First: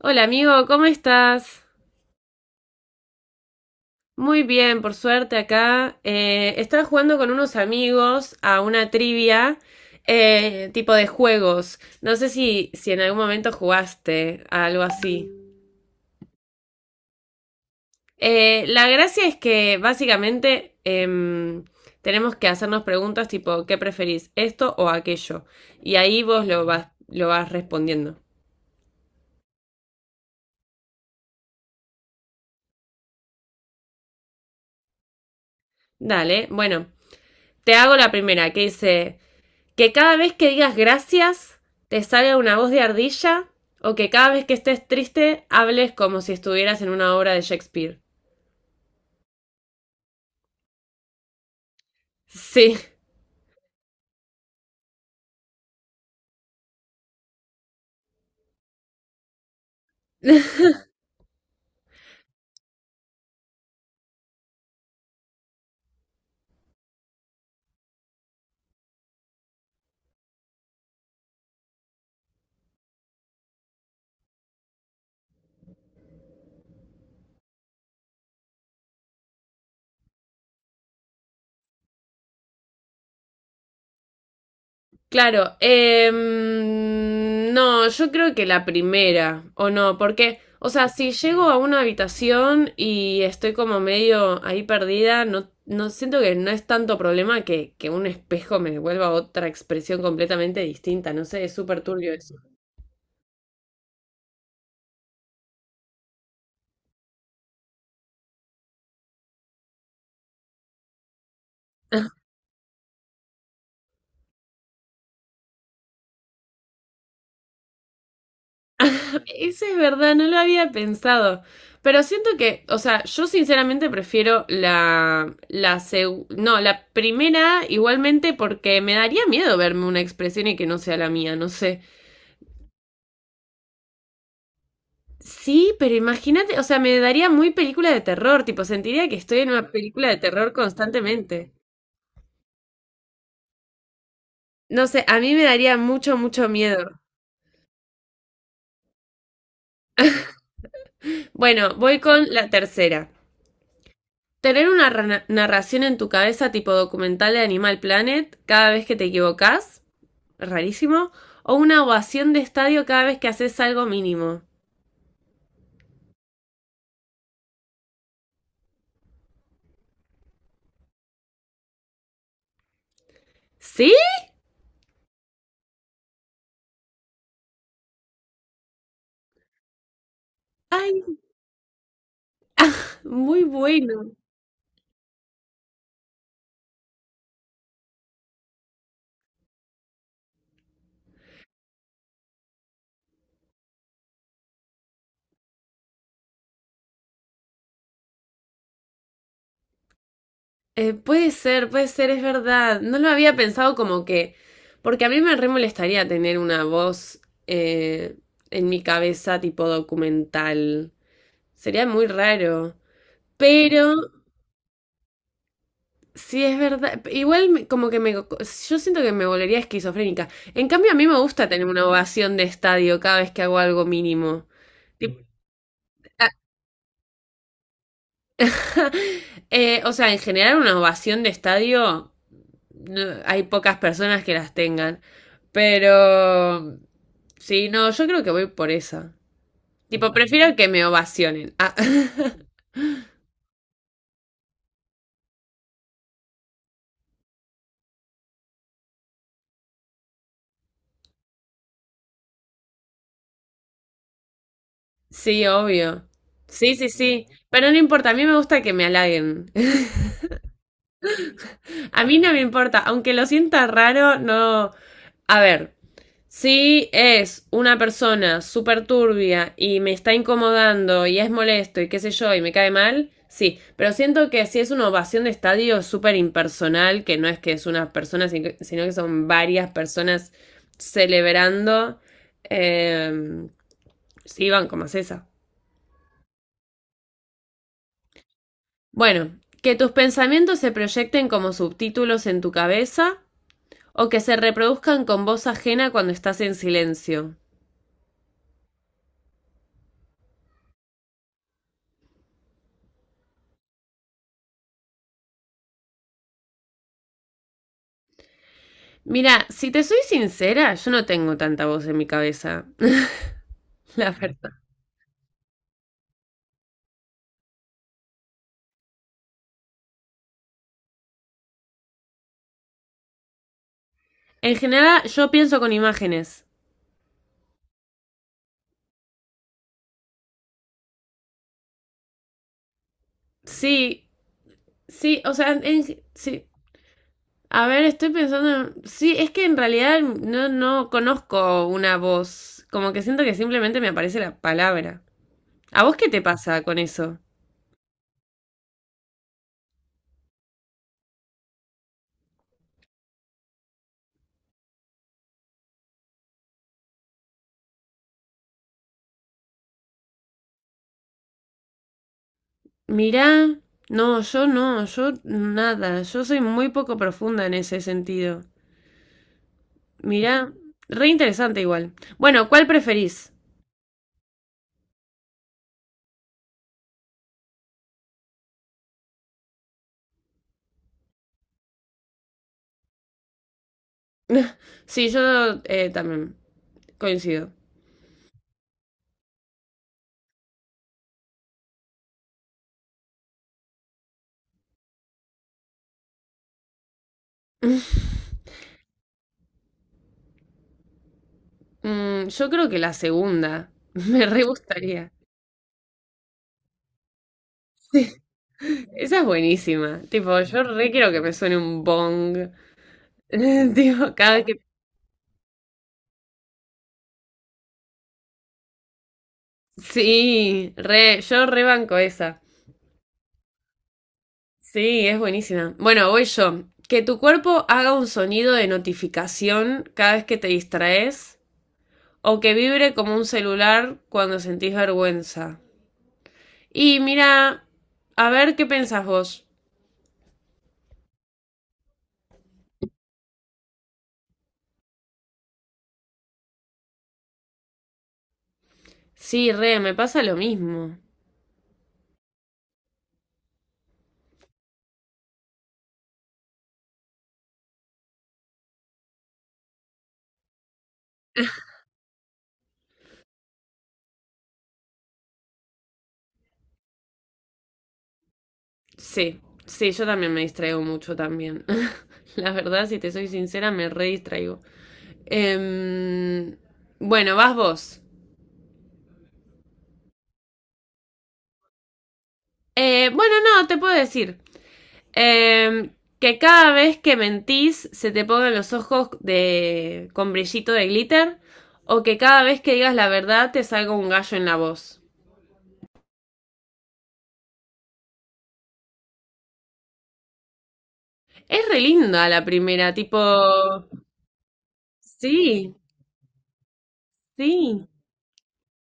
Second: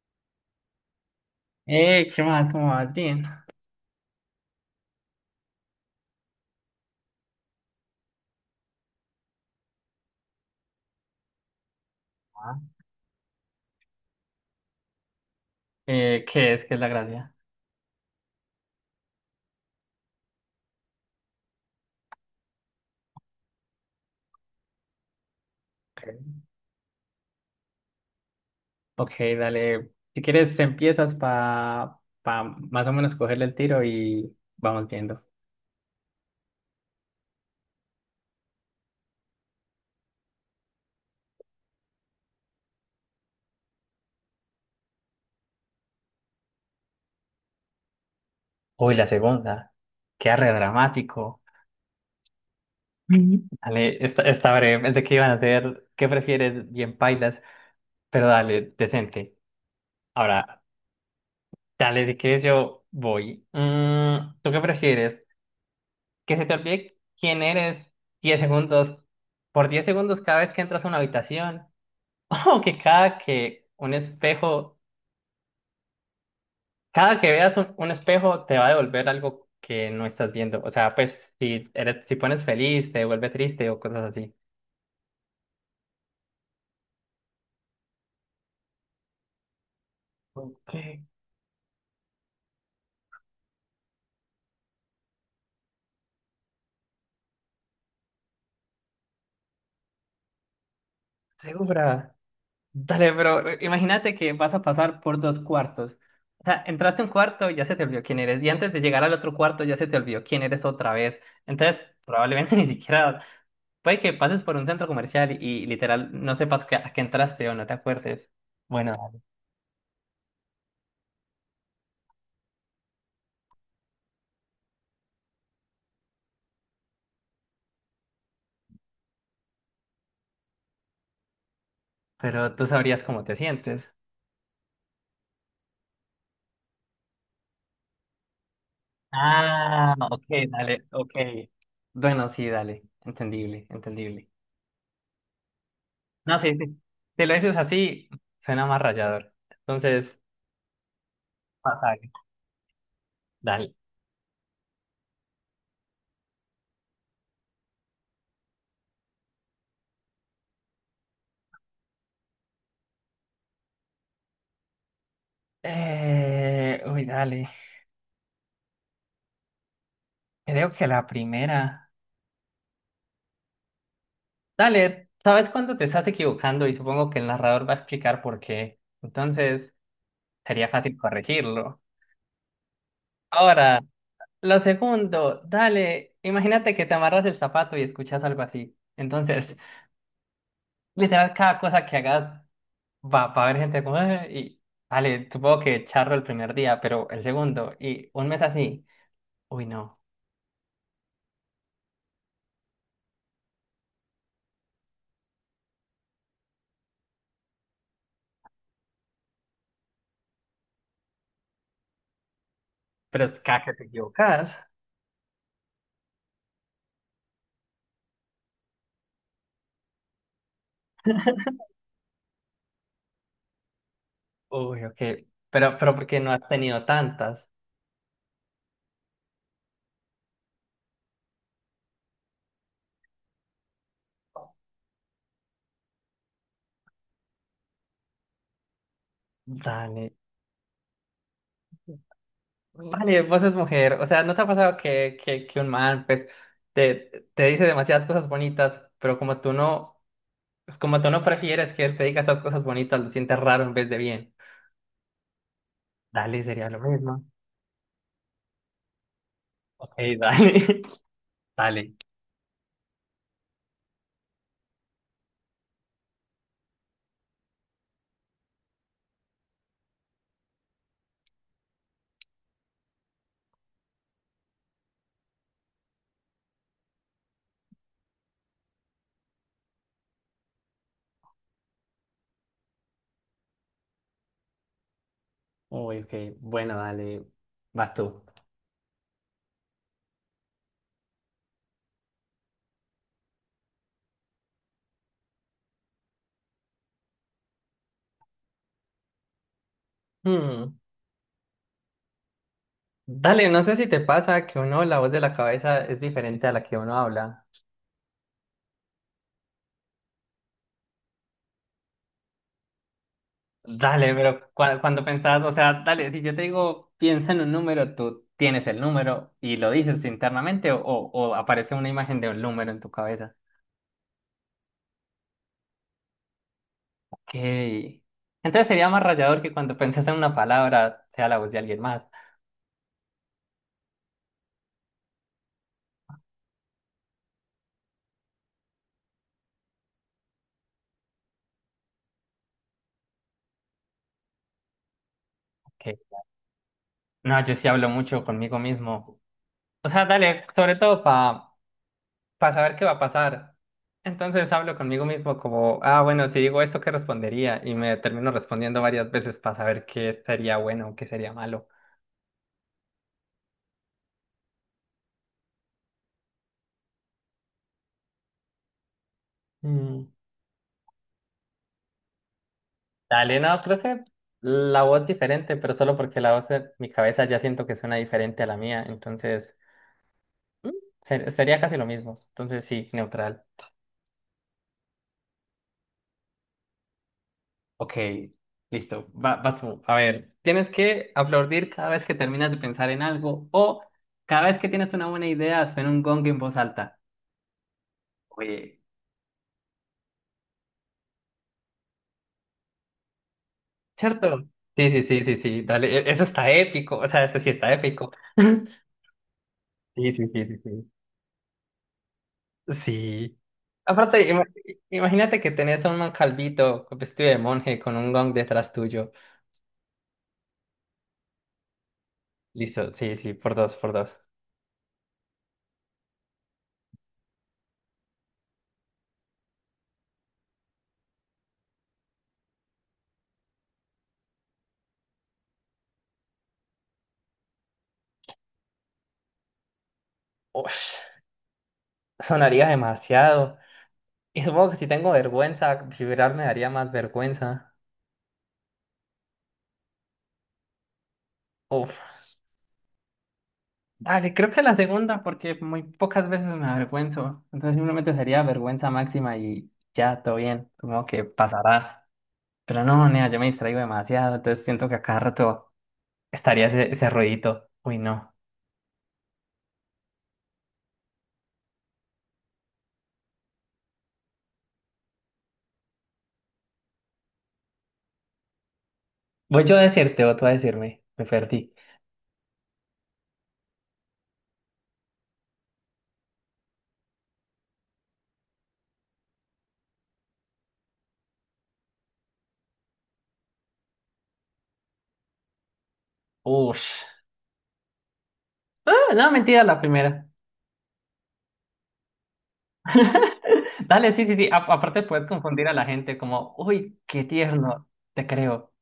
Hola amigo, ¿cómo estás? ¿Qué más? ¿Cómo vas? Bien. Muy bien, por suerte acá. Estaba jugando con unos amigos a una trivia tipo de juegos. No sé Ah, si en algún momento jugaste a algo así. ¿Qué es? ¿Qué es la gracia? La gracia es que básicamente tenemos que hacernos preguntas tipo, ¿qué preferís? ¿Esto o aquello? Y ahí Ok. vos lo vas respondiendo. Ok, dale. Si quieres, empiezas para pa pa más o menos cogerle el tiro y vamos viendo. Dale, bueno, te hago la primera que dice... Que cada vez que digas gracias te salga una voz de ardilla o que cada vez que estés triste hables como si estuvieras en una obra de Shakespeare. Uy, la segunda. Qué arre dramático. Sí. Mm. Dale, esta breve. Pensé que iban a hacer ¿qué prefieres? Bien pailas, pero dale, decente. Ahora, dale, si quieres yo voy. Mm, ¿tú qué prefieres? Que se te olvide quién eres 10 segundos, por 10 segundos cada vez que entras a una habitación. O que cada que veas un espejo te va a devolver algo que no estás viendo. O sea, pues si pones feliz, te devuelve triste o cosas así. Claro. No, yo creo que la primera, o no, porque, Como, o sea, ¿qué? si llego a una habitación y estoy como medio ahí perdida, no, no siento que no es tanto problema que un espejo me devuelva otra expresión completamente distinta, no sé, es súper turbio ¿Segura? eso. Dale, pero imagínate que vas a pasar por dos cuartos. O sea, entraste a un cuarto, ya se te olvidó quién eres. Y antes de llegar al otro cuarto, ya se te olvidó quién eres otra vez. Entonces, probablemente ni siquiera, puede que pases por un centro comercial y literal no sepas a qué entraste o no te acuerdes. Bueno, Eso es verdad, no lo había pensado. Pero siento que, o sea, yo sinceramente prefiero la no, la primera igualmente porque me daría miedo verme una expresión y que no sea la mía, no sé. pero tú sabrías cómo te sientes. Sí, pero imagínate, o sea, me daría muy película de terror, tipo, sentiría que estoy en una Ah, película de ok, terror dale, ok. constantemente. Bueno, sí, dale, entendible, entendible. No sé, a mí me daría mucho, No, mucho sí, sí. miedo. Si lo dices así, suena más rayador. Entonces, Bueno, fatal. voy con la tercera. Dale. Tener una narración en tu cabeza tipo documental de Animal Planet cada vez que te equivocas. Rarísimo, o una ovación de estadio cada vez que haces algo mínimo. Uy, dale. Creo que la primera. ¿Sí? Dale, ¿sabes cuándo te estás equivocando? Y supongo que el narrador va a explicar por qué. Entonces, sería Ay, fácil corregirlo. muy Ahora, bueno. lo segundo, dale. Imagínate que te amarras el zapato y escuchas algo así. Entonces, literal, cada cosa que hagas va a haber gente como, y vale, supongo que charro el primer día, pero el segundo, y un mes así, uy, no, Puede ser, puede ser, es verdad. No lo había pensado como que... Porque a mí me re molestaría tener una voz, eh, en mi cabeza tipo documental. Sería muy raro. pero es cada que te Pero equivocas, sí es verdad. Como que me... Yo siento que me volvería esquizofrénica. En cambio, a mí me gusta tener una ovación de estadio cada vez que hago algo mínimo. uy, ok, Tip- pero porque no has tenido tantas, o sea, en general una ovación de estadio no, hay pocas personas que las tengan. Pero... Sí, no, yo creo que voy por esa. Tipo, dale, prefiero que me ovacionen. Ah. vale, vos sos mujer, o sea, ¿no te ha pasado que un man, pues, te dice demasiadas cosas bonitas, pero como tú no prefieres que él te diga estas cosas bonitas, lo sientes raro en vez de bien, Sí, obvio. dale, sería Sí, lo sí, mismo, sí. Pero no importa, a mí me gusta que me halaguen. ok, dale, dale. A mí no me importa, aunque lo sienta raro, no. A ver, si es una persona súper turbia y me está incomodando y es molesto y qué sé yo y me cae mal, sí, pero siento que si es una ovación de estadio súper impersonal, que no es que es una persona, sino que son varias personas celebrando, eh, sí, van como es esa. Uy, ok. Bueno, dale, vas tú. Bueno, que tus pensamientos se proyecten como subtítulos en tu cabeza o que se reproduzcan con voz ajena cuando estás en silencio. Hmm, dale, no sé si te pasa que uno, la voz de la cabeza es diferente a la que uno habla. Mira, si te soy sincera, yo no tengo tanta voz en mi cabeza. La Dale, pero verdad, cuando pensás, o sea, dale, si yo te digo, piensa en un número, tú tienes el número y lo dices internamente o aparece una imagen de un número en tu cabeza. en general, yo pienso con imágenes. Ok. Entonces sería más rayador que cuando pensás en una palabra sea la voz de alguien más. Sí, sí, o sea, sí. A ver, estoy pensando en... Sí, es que en realidad no, no conozco una voz. Como que siento que simplemente me aparece la palabra. ¿A vos qué Ok. te pasa con eso? No, yo sí hablo mucho conmigo mismo. O sea, dale, sobre todo para saber qué va a pasar. Entonces hablo conmigo mismo como, ah, bueno, si digo esto, ¿qué respondería? Y me termino respondiendo varias veces para saber qué sería bueno o qué sería malo. Mirá, no, yo no, yo nada, yo soy muy poco profunda en ese sentido. Mm, Mirá, re interesante igual. Bueno, ¿cuál preferís? dale, no, creo que la voz diferente, pero solo porque la voz de mi cabeza ya siento que suena diferente a la mía, entonces mm, sería casi lo mismo. Entonces sí, neutral. Sí, yo, también coincido. Ok, listo, vas tú. A ver, tienes que aplaudir cada vez que terminas de pensar en algo o cada vez que tienes una buena idea, suena un gong en voz alta. Oye, Mm, yo creo que la segunda. Me ¿cierto? re Sí, sí, gustaría. sí, sí, sí, dale, eso está épico, o sea, eso sí está épico. Esa es buenísima. Sí, sí, Tipo, sí, sí, yo sí. re quiero que me suene un bong. Sí. Tipo, Aparte, cada vez que... imagínate que tenés a un calvito con vestido de monje con un gong detrás tuyo. Sí, re, yo re banco esa. Listo, sí, sí, por dos, por dos. Sí, es buenísima. Bueno, voy yo. Que tu cuerpo haga un sonido de notificación cada vez que te distraes o que vibre como un celular cuando sentís vergüenza. Y mira, a ver qué pensás vos. Ush, sonaría demasiado. Y supongo que si tengo vergüenza, vibrar me daría más vergüenza. Sí, re, me pasa lo mismo. Uf. Dale, creo que la segunda, porque muy pocas veces me avergüenzo. Entonces simplemente sería vergüenza máxima y ya, todo bien. Supongo que pasará. Pero no, nea, yo me distraigo demasiado. Entonces siento que a cada rato estaría ese ruidito. Uy, no. Sí, sí, yo también me distraigo mucho también. La verdad, si te soy sincera, me re distraigo. Em, bueno, vas vos. Voy yo a decirte o tú a decirme. Me perdí. Bueno, no, te puedo decir, em, que cada vez que mentís se te pongan los ojos de con brillito de glitter o que cada vez que digas la verdad te salga un gallo en la voz. Ush. Ah, no, mentira, la primera. Es re linda la primera, tipo... Dale, sí, sí, sí. Aparte puedes confundir a Sí, la gente como, uy, qué tierno, sí, te creo.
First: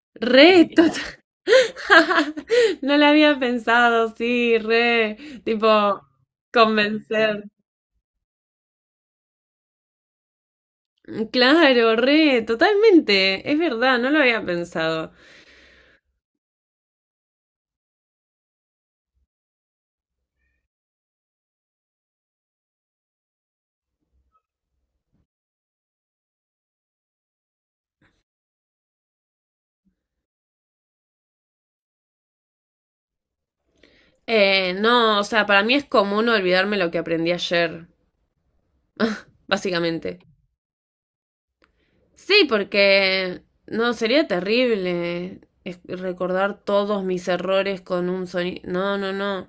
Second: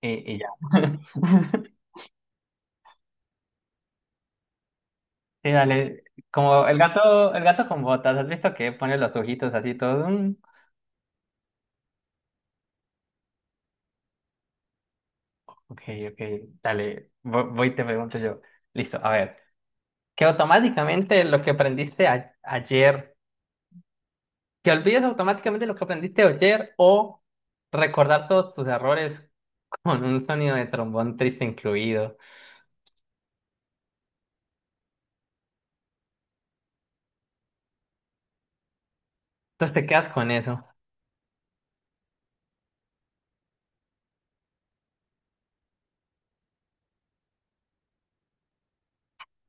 Y ya. re, total. No la había pensado, sí, re, Sí, tipo, dale, como el gato, el convencer. gato con botas, ¿has visto que pone los ojitos así todos? Mm, Mm, claro, re, totalmente, es verdad, no lo había pensado. ok, ok, dale, voy y te pregunto yo. Listo, a ver, que automáticamente lo que aprendiste a- ayer, que olvides automáticamente lo que aprendiste ayer o recordar todos tus errores con un sonido de trombón triste incluido. No, o sea, para mí es común olvidarme lo que aprendí ayer, Entonces te quedas básicamente. con eso. Sí, porque, no, sería terrible recordar todos mis errores con un sonido. No, no, no.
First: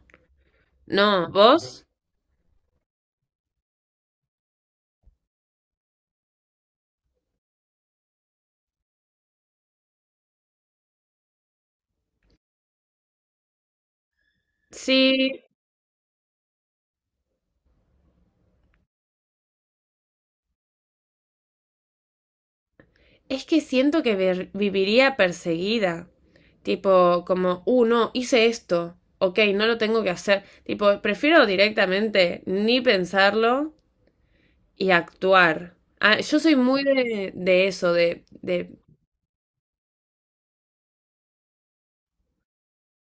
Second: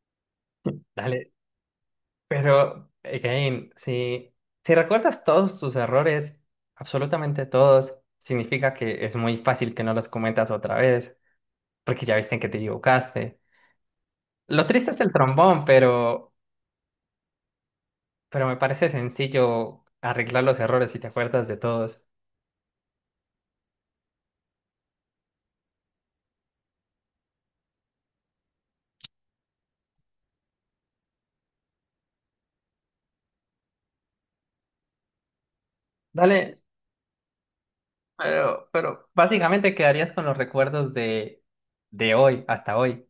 No, Dale. ¿vos? Pero, again, si recuerdas todos tus errores, absolutamente todos, significa que es muy fácil que no los cometas otra vez, porque ya viste en que te equivocaste. Lo triste es el Sí, trombón, pero me parece sencillo arreglar los errores si te acuerdas de todos. es que siento que viviría perseguida. Tipo, como, no, hice esto. Ok, no lo tengo que hacer. Tipo, prefiero directamente ni pensarlo y actuar. Ah, yo soy Dale, muy de eso, de, pero, de... pero básicamente quedarías con los recuerdos de hoy, hasta hoy,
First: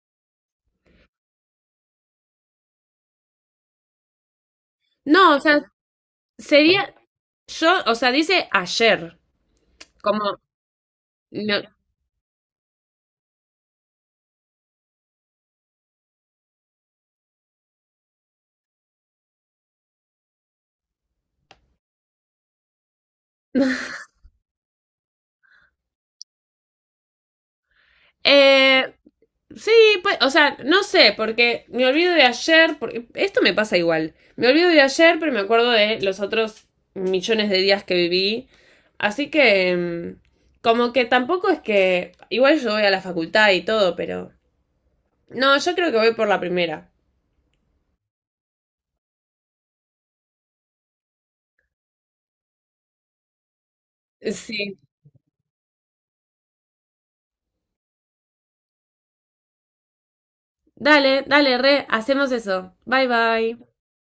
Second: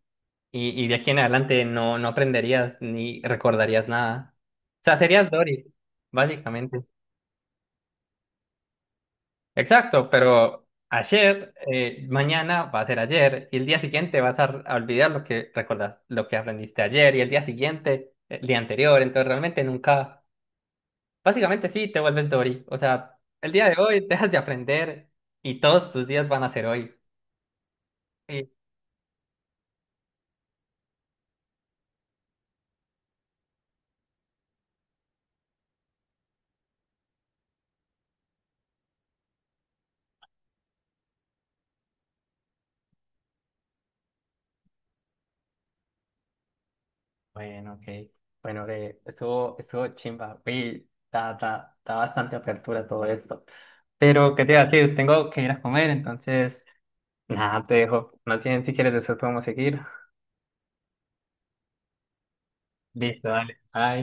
y de aquí en adelante no aprenderías ni recordarías nada. O sea, serías No, o sea, Dory, básicamente. sería... Yo, o sea, dice ayer. Exacto, Como, pero ayer, no, mañana va a ser ayer y el día siguiente vas a olvidar lo que recordás, lo que aprendiste ayer y el día siguiente, el día anterior, entonces realmente nunca, básicamente sí, te vuelves Dory, o sea, el día de hoy dejas de aprender y todos tus días van a ser hoy. Y, Eh, sí, pues, o sea, no sé, porque me olvido de ayer, porque esto me pasa igual. Me olvido de ayer, pero me acuerdo de los otros millones de días que viví. Así que, mm, como que tampoco es que, igual yo voy a la facultad y todo, pero... No, yo creo que voy por la primera. bueno, ok, bueno, que estuvo chimba, uy, da bastante apertura todo esto. Pero, ¿qué te iba a Sí. decir? Tengo que ir a comer, entonces, nada, te dejo. No tienen, si quieres, después podemos seguir. Dale, dale, re, hacemos eso. Bye Listo, dale. bye. Bye.